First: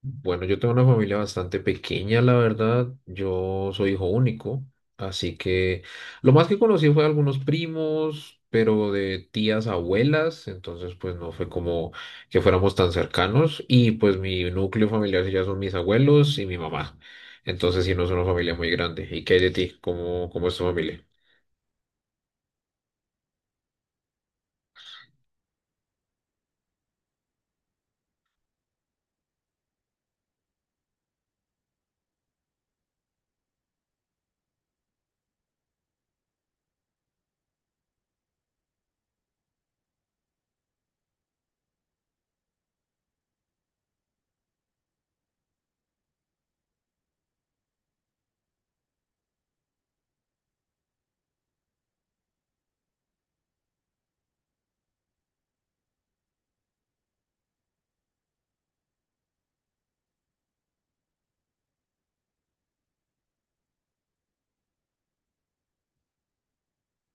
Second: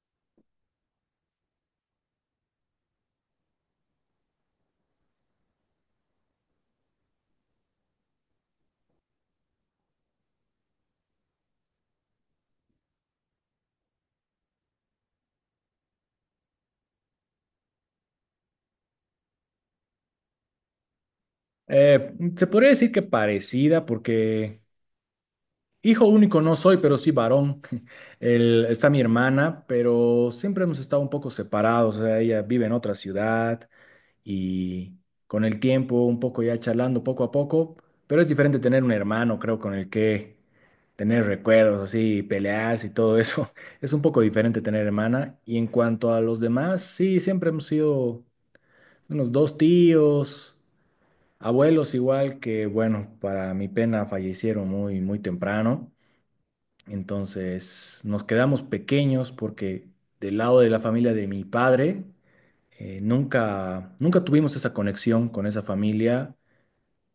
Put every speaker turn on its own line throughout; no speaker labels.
Bueno, yo tengo una familia bastante pequeña, la verdad. Yo soy hijo único, así que lo más que conocí fue algunos primos, pero de tías, abuelas, entonces pues no fue como que fuéramos tan cercanos. Y pues mi núcleo familiar sí ya son mis abuelos y mi mamá. Entonces sí no es una familia muy grande. ¿Y qué hay de ti? ¿Cómo es tu familia?
Se podría decir que parecida, porque hijo único no soy, pero sí varón. Está mi hermana, pero siempre hemos estado un poco separados. O sea, ella vive en otra ciudad y con el tiempo, un poco ya charlando poco a poco, pero es diferente tener un hermano, creo, con el que tener recuerdos, así, pelearse y todo eso. Es un poco diferente tener hermana. Y en cuanto a los demás, sí, siempre hemos sido unos dos tíos. Abuelos igual que, bueno, para mi pena fallecieron muy, muy temprano, entonces nos quedamos pequeños porque del lado de la familia de mi padre nunca, nunca tuvimos esa conexión con esa familia,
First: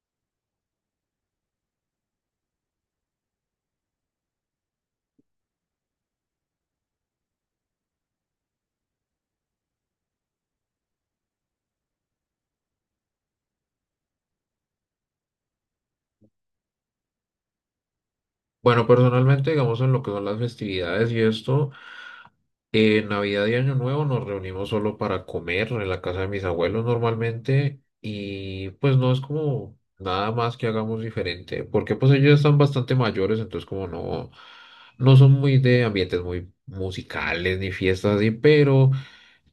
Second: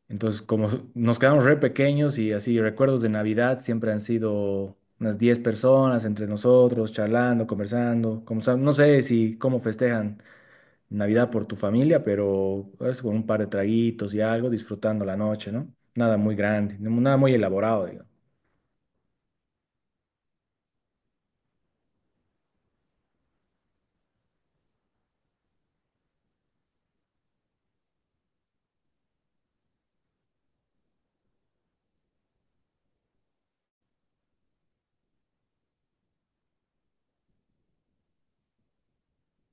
entonces como nos quedamos re pequeños y así recuerdos de Navidad siempre han sido unas 10 personas entre nosotros, charlando, conversando, como, no sé si cómo festejan Navidad por tu familia, pero es con un par de traguitos y algo, disfrutando la noche, ¿no? Nada muy grande, nada muy elaborado, digo.
Bueno, personalmente, digamos, en lo que son las festividades y esto. Navidad y Año Nuevo nos reunimos solo para comer en la casa de mis abuelos normalmente y pues no es como nada más que hagamos diferente, porque pues ellos están bastante mayores, entonces como no, no son muy de ambientes muy musicales ni fiestas así, pero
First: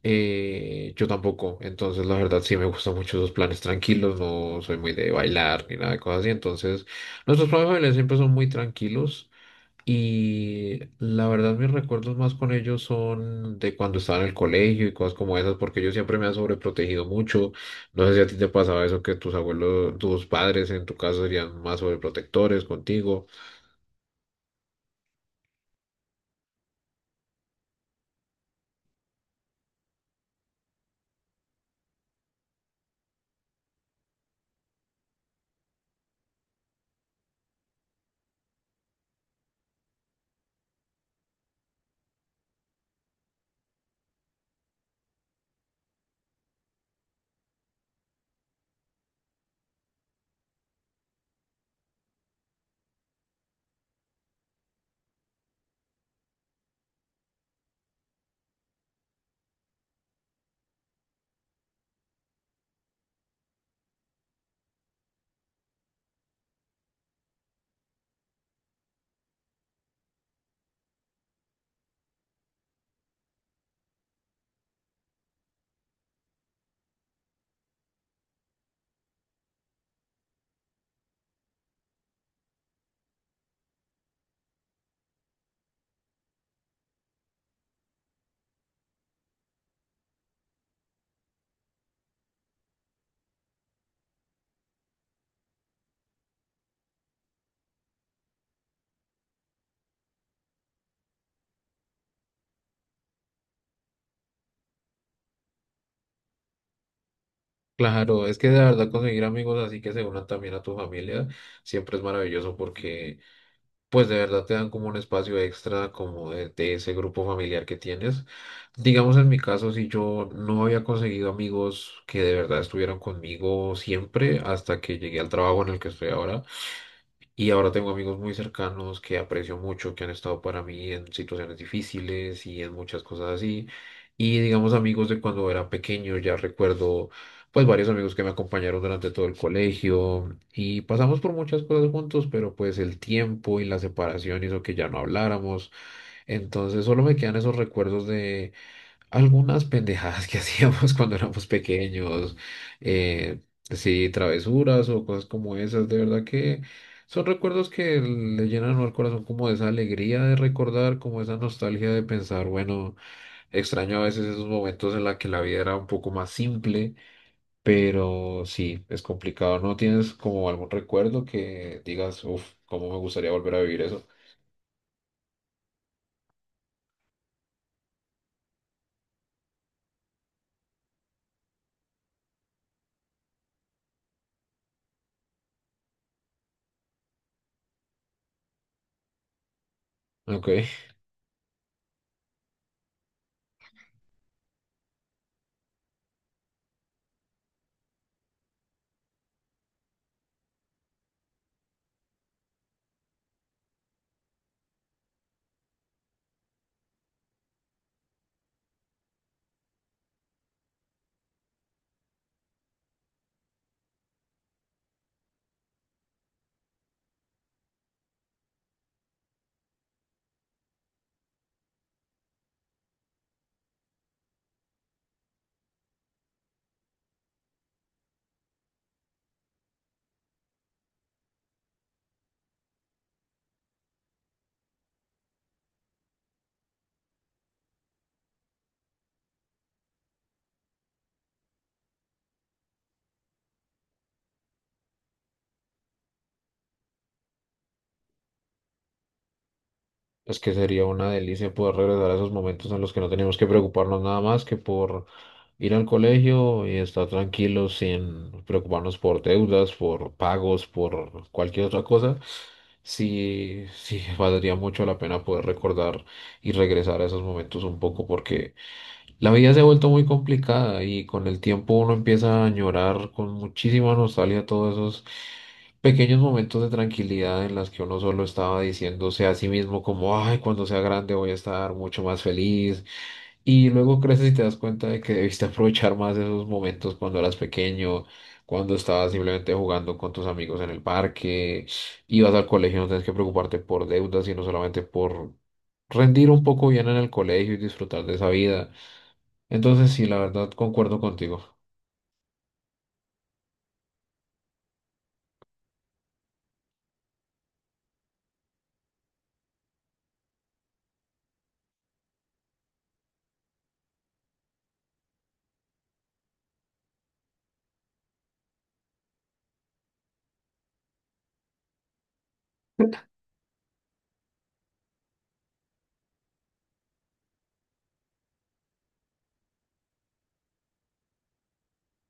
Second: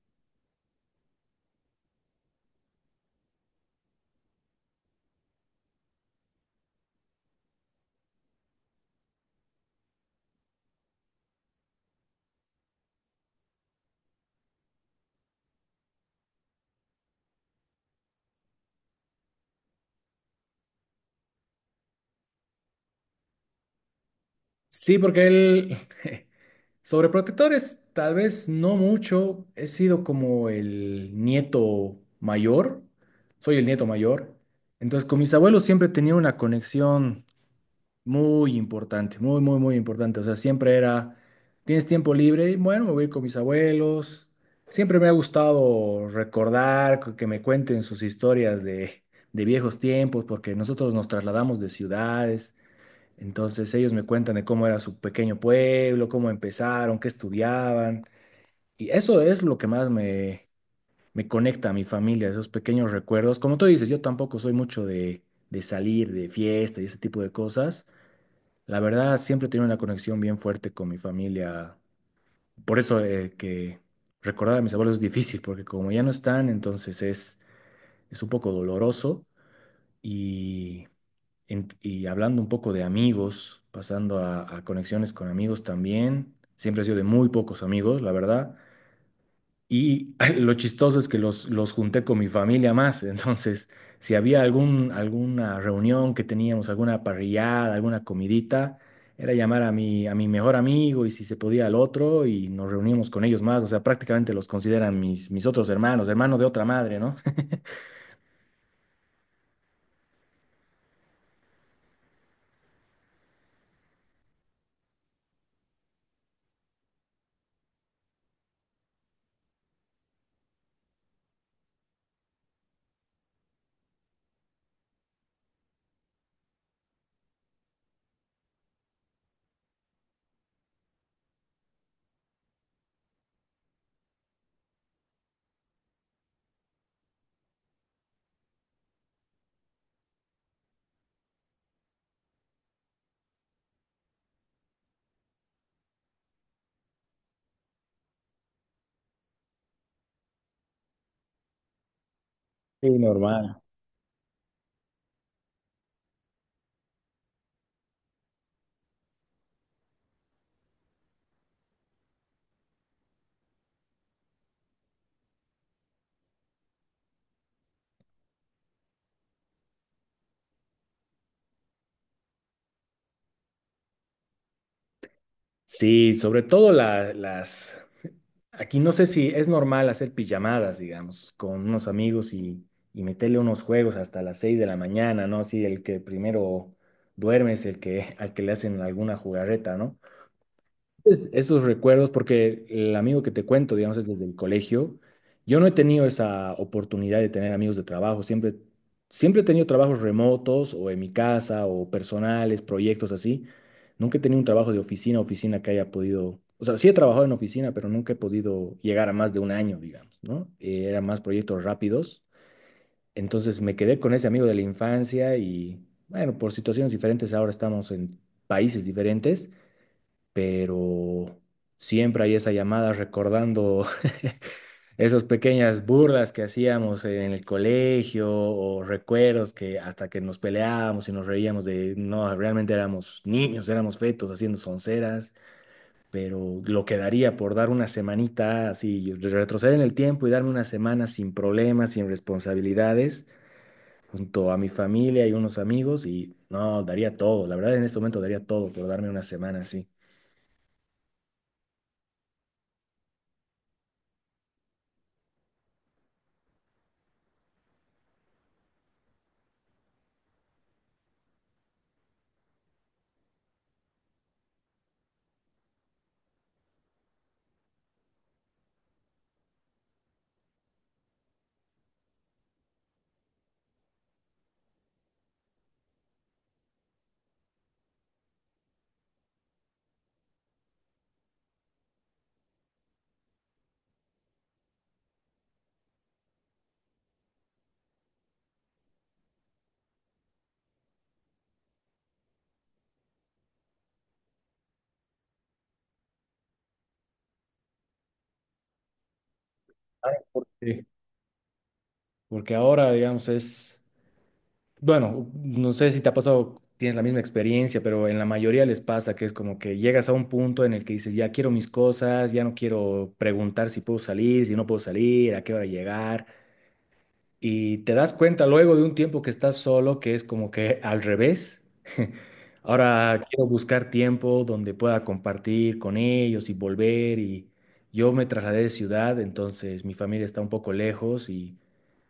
yo tampoco, entonces la verdad sí me gustan mucho esos planes tranquilos, no soy muy de bailar ni nada de cosas así, entonces nuestros planes familiares siempre son muy tranquilos. Y la verdad, mis recuerdos más con ellos son de cuando estaba en el colegio y cosas como esas, porque ellos siempre me han sobreprotegido mucho. No sé si a ti te pasaba eso, que tus abuelos, tus padres en tu caso serían más sobreprotectores contigo.
Sí, porque él, sobreprotectores, tal vez no mucho, he sido como el nieto mayor, soy el nieto mayor, entonces con mis abuelos siempre tenía una conexión muy importante, muy, muy, muy importante. O sea, siempre era, tienes tiempo libre y bueno, me voy a ir con mis abuelos. Siempre me ha gustado recordar, que me cuenten sus historias de viejos tiempos, porque nosotros nos trasladamos de ciudades, entonces ellos me cuentan de cómo era su pequeño pueblo, cómo empezaron, qué estudiaban. Y eso es lo que más me, me conecta a mi familia, esos pequeños recuerdos. Como tú dices, yo tampoco soy mucho de salir de fiesta y ese tipo de cosas, la verdad, siempre he tenido una conexión bien fuerte con mi familia. Por eso que recordar a mis abuelos es difícil, porque como ya no están, entonces es un poco doloroso. Y, y hablando un poco de amigos, pasando a conexiones con amigos también, siempre he sido de muy pocos amigos, la verdad. Y lo chistoso es que los junté con mi familia más. Entonces, si había algún, alguna reunión que teníamos, alguna parrillada, alguna comidita, era llamar a mi mejor amigo y si se podía al otro y nos reuníamos con ellos más. O sea, prácticamente los consideran mis, mis otros hermanos, hermanos de otra madre, ¿no?
Claro, es que de verdad conseguir amigos así que se unan también a tu familia siempre es maravilloso porque pues de verdad te dan como un espacio extra como de ese grupo familiar que tienes. Digamos en mi caso, si yo no había conseguido amigos que de verdad estuvieran conmigo siempre hasta que llegué al trabajo en el que estoy ahora, y ahora tengo amigos muy cercanos que aprecio mucho, que han estado para mí en situaciones difíciles y en muchas cosas así. Y digamos amigos de cuando era pequeño, ya recuerdo pues varios amigos que me acompañaron durante todo el colegio y pasamos por muchas cosas juntos, pero pues el tiempo y la separación hizo que ya no habláramos. Entonces solo me quedan esos recuerdos de algunas pendejadas que hacíamos cuando éramos pequeños,
Sí, normal.
sí, travesuras o cosas como esas, de verdad que son recuerdos que le llenan al corazón como esa alegría de recordar, como esa nostalgia de pensar, bueno, extraño a veces esos momentos en los que la vida era un poco más simple, pero sí, es complicado, ¿no tienes como algún recuerdo que digas, uff, cómo me gustaría volver a vivir eso?
Sí, sobre todo las Aquí no sé si es normal hacer pijamadas, digamos, con unos amigos y meterle unos juegos hasta las 6 de la mañana, ¿no? Sí, el que primero duerme es el que, al que le hacen alguna jugarreta, ¿no?
Ok.
Esos recuerdos, porque el amigo que te cuento, digamos, es desde el colegio. Yo no he tenido esa oportunidad de tener amigos de trabajo. Siempre he tenido trabajos remotos o en mi casa o personales, proyectos así. Nunca he tenido un trabajo de oficina que haya podido. O sea, sí he trabajado en oficina, pero nunca he podido llegar a más de un año, digamos, ¿no? Eran más proyectos rápidos. Entonces me quedé con ese amigo de la infancia y, bueno, por situaciones diferentes ahora estamos en países diferentes, pero siempre hay esa llamada recordando esas pequeñas burlas que hacíamos en el colegio o recuerdos que hasta que nos peleábamos y nos reíamos de, no, realmente éramos niños, éramos fetos haciendo sonceras, pero lo que daría por dar una semanita así, retroceder en el tiempo y darme una semana sin problemas, sin responsabilidades, junto a mi familia y unos amigos y no, daría todo, la verdad, en este momento daría todo por darme una semana así.
Es que sería una delicia poder regresar a esos momentos en los que no teníamos que preocuparnos nada más que por ir al colegio y estar tranquilos sin preocuparnos por deudas, por pagos, por cualquier otra cosa. Sí, sí, valdría mucho la pena poder recordar y regresar a esos momentos un poco porque la vida se ha vuelto muy complicada y con el tiempo uno empieza a añorar con muchísima nostalgia todos esos pequeños momentos de tranquilidad en las que uno solo estaba diciéndose a sí mismo como, ay, cuando sea grande voy a estar mucho más feliz. Y luego creces y te das cuenta de que debiste aprovechar más esos momentos cuando eras pequeño, cuando estabas simplemente jugando con tus amigos en el parque, ibas al colegio, no tenías que preocuparte por deudas, sino solamente por rendir un poco bien en el colegio y disfrutar de esa vida. Entonces, sí,
Ay,
la
¿por
verdad,
qué?
concuerdo contigo.
Porque ahora, digamos, es, bueno, no sé si te ha pasado, tienes la misma experiencia, pero en la mayoría les pasa que es como que llegas a un punto en el que dices, ya quiero mis cosas, ya no quiero preguntar si puedo salir, si no puedo salir, a qué hora llegar. Y te das cuenta luego de un tiempo que estás solo, que es como que al revés. Ahora quiero buscar tiempo donde pueda compartir con ellos y volver. Y yo me trasladé de ciudad, entonces mi familia está un poco lejos y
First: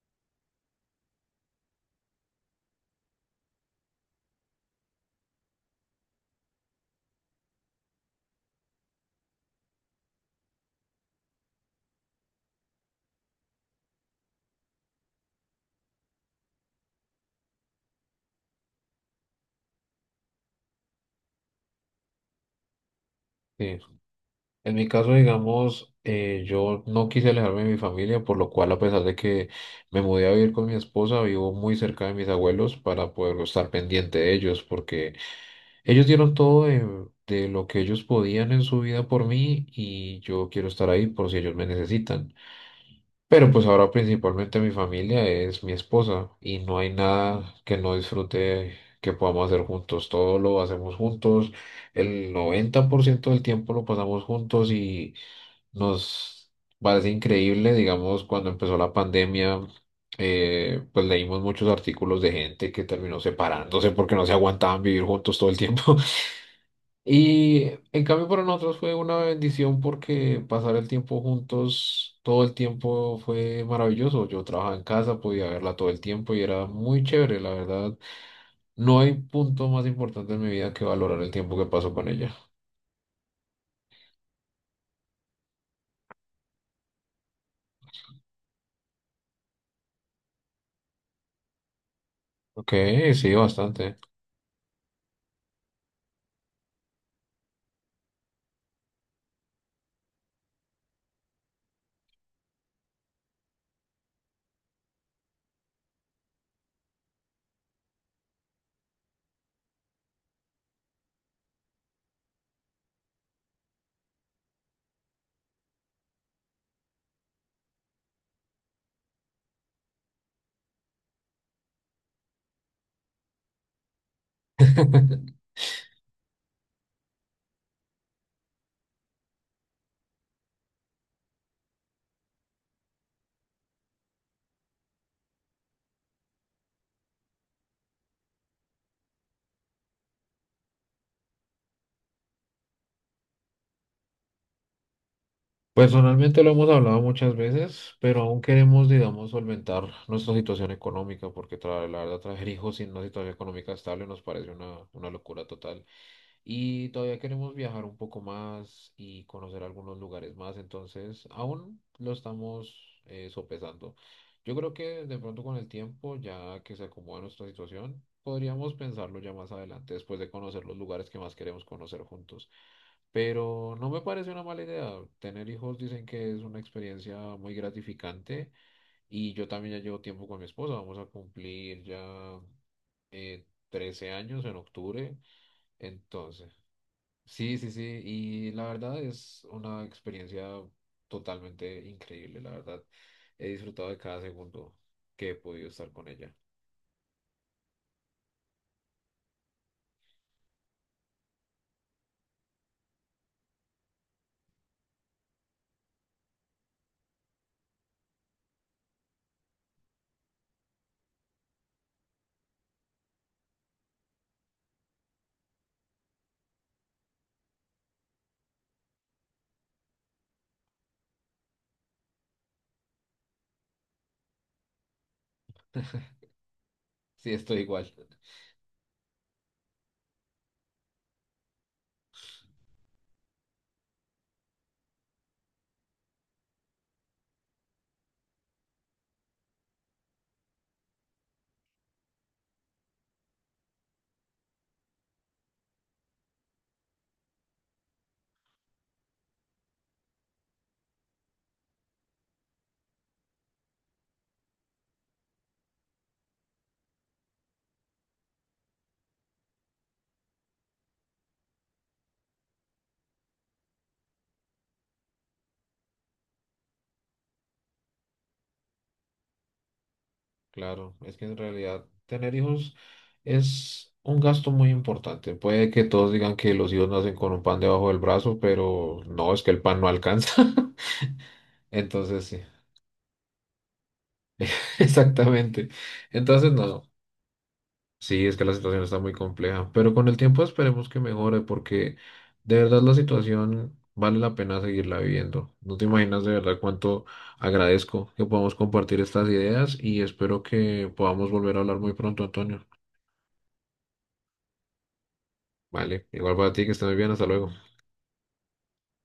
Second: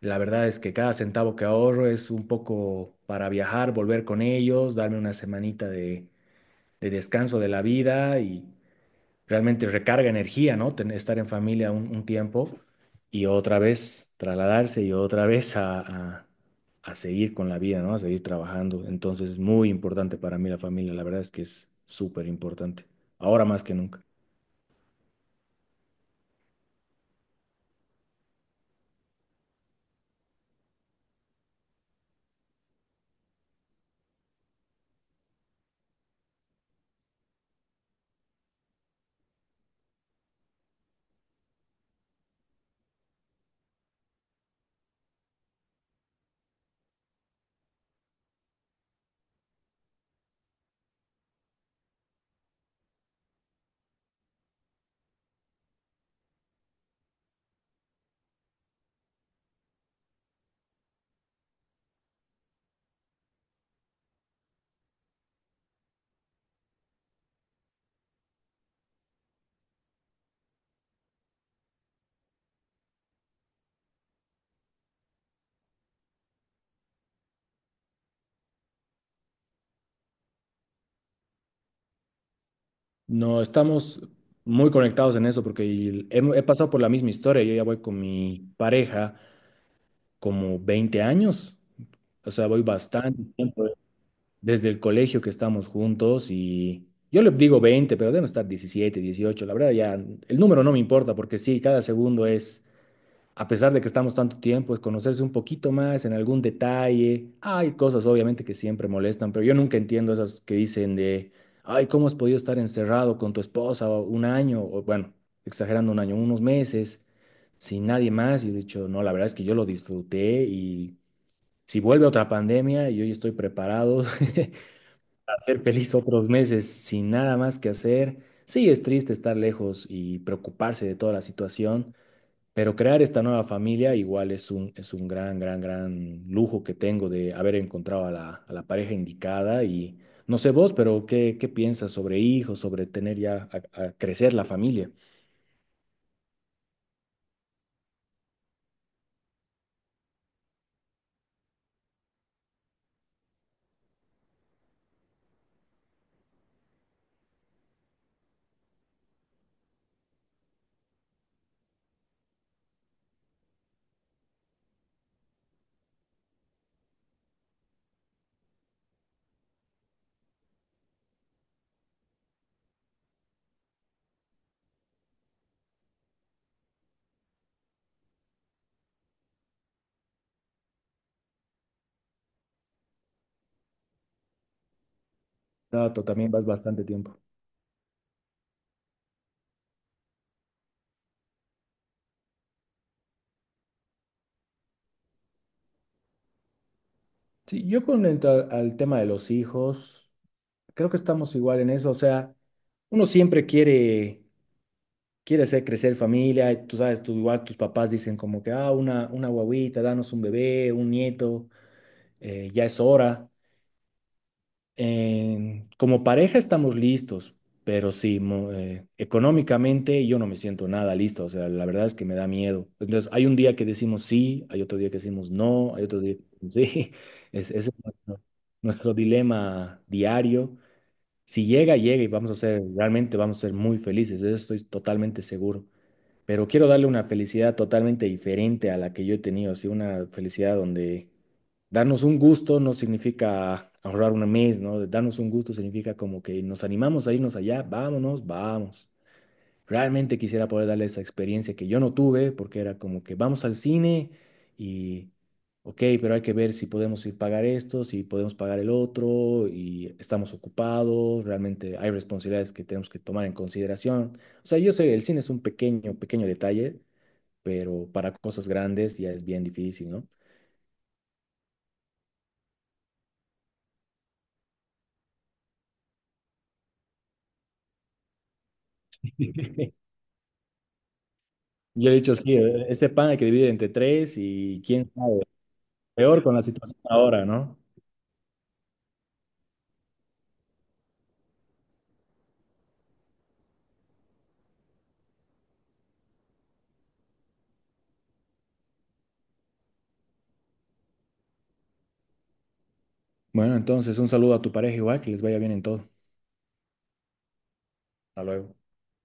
la verdad es que cada centavo que ahorro es un poco para viajar, volver con ellos, darme una semanita de descanso de la vida y realmente recarga energía, ¿no? Estar en familia un tiempo y otra vez trasladarse y otra vez a seguir con la vida, ¿no? A seguir trabajando. Entonces es muy importante para mí la familia, la verdad es que es súper importante, ahora más que
Sí.
nunca.
En mi caso, digamos, yo no quise alejarme de mi familia, por lo cual, a pesar de que me mudé a vivir con mi esposa, vivo muy cerca de mis abuelos para poder estar pendiente de ellos, porque ellos dieron todo de lo que ellos podían en su vida por mí y yo quiero estar ahí por si ellos me necesitan. Pero pues ahora principalmente mi familia es mi esposa y no hay nada que no disfrute que podamos hacer juntos. Todo lo hacemos juntos. El 90% del tiempo lo pasamos juntos y nos parece increíble, digamos, cuando empezó la pandemia. Pues leímos muchos artículos de gente que terminó separándose porque no se aguantaban vivir juntos todo el tiempo. Y en cambio para nosotros fue una bendición porque pasar el tiempo juntos todo el tiempo fue maravilloso. Yo trabajaba en casa, podía verla todo el tiempo y era muy chévere, la verdad. No hay punto más importante en mi vida que valorar el tiempo que paso con ella.
No, estamos muy conectados en eso porque he pasado por la misma historia, yo ya voy con mi pareja como 20 años, o sea, voy
Ok,
bastante,
sí, bastante.
desde el colegio que estamos juntos, y yo le digo 20 pero deben estar 17 18. La verdad, ya el número no me importa porque sí, cada segundo es, a pesar de que estamos tanto tiempo, es conocerse un poquito más en algún detalle. Hay cosas obviamente que siempre molestan, pero yo nunca entiendo esas que dicen de, ay, ¿cómo has podido estar encerrado con tu esposa un año? O bueno, exagerando un año, unos meses, sin nadie más. Y he dicho, no, la verdad es que yo lo disfruté y si vuelve otra pandemia, yo ya estoy preparado. Hacer feliz otros meses sin nada más que hacer. Sí, es triste estar lejos y preocuparse de toda la situación, pero crear esta nueva familia igual es un gran, gran, gran lujo que tengo de haber encontrado a la pareja indicada y no sé vos, pero ¿qué piensas sobre hijos, sobre tener ya a crecer la familia?
Personalmente lo hemos hablado muchas veces, pero aún queremos, digamos, solventar nuestra situación económica, porque la verdad traer hijos sin una situación económica estable nos parece una locura total. Y todavía queremos viajar un poco más y conocer algunos lugares más, entonces aún lo estamos sopesando. Yo creo que de pronto con el tiempo, ya que se acomoda nuestra situación, podríamos pensarlo ya más adelante, después de conocer los lugares que más queremos conocer juntos. Pero no me parece una mala idea. Tener hijos dicen que es una experiencia muy gratificante y yo también ya llevo tiempo con mi esposa. Vamos a cumplir ya 13 años en octubre.
No, tú también vas
Entonces,
bastante tiempo.
sí, sí, sí, y la verdad es una experiencia totalmente increíble, la verdad. He disfrutado de cada segundo que he podido estar con ella.
Sí, yo con al tema de los hijos, creo que estamos igual en eso, o sea, uno siempre quiere hacer crecer familia, y tú sabes, tú igual tus papás dicen como que, ah, una guaguita, danos un bebé, un nieto, ya es hora. Como pareja estamos listos, pero sí, económicamente yo no me siento nada listo, o sea, la verdad es que me da miedo. Entonces, hay un día que decimos sí, hay otro día que decimos no, hay otro día que decimos sí.
Sí, estoy
Ese es
igual.
nuestro, nuestro dilema diario. Si llega, llega y vamos a ser, realmente vamos a ser muy felices, de eso estoy totalmente seguro, pero quiero darle una felicidad totalmente diferente a la que yo he tenido, así una felicidad donde darnos un gusto no significa ahorrar un mes, ¿no? Darnos un gusto significa como que nos animamos a irnos allá, vámonos, vamos. Realmente quisiera poder darle esa experiencia que yo no tuve, porque era como que vamos al cine y, ok, pero hay que ver si podemos ir pagar esto, si podemos pagar el otro, y estamos ocupados, realmente hay responsabilidades que tenemos que tomar en consideración. O sea, yo sé, el cine es un pequeño, pequeño detalle, pero para cosas grandes ya es bien difícil, ¿no?
Claro, es que en realidad tener hijos es un gasto muy importante. Puede que todos digan que los hijos nacen con un pan debajo del brazo, pero no, es que el pan no alcanza.
Yo he dicho,
Entonces,
sí,
sí,
ese pan hay que dividir entre tres y quién sabe,
exactamente.
peor con la
Entonces,
situación
no.
ahora, ¿no?
Sí, es que la situación está muy compleja, pero con el tiempo esperemos que mejore porque de verdad la situación vale la pena seguirla viviendo. No te imaginas de verdad cuánto agradezco que podamos compartir estas ideas y espero que podamos volver a hablar muy pronto, Antonio.
Bueno, entonces un saludo a tu pareja igual, que les vaya bien en todo.
Vale, igual para ti, que estés muy bien, hasta luego.
Hasta luego.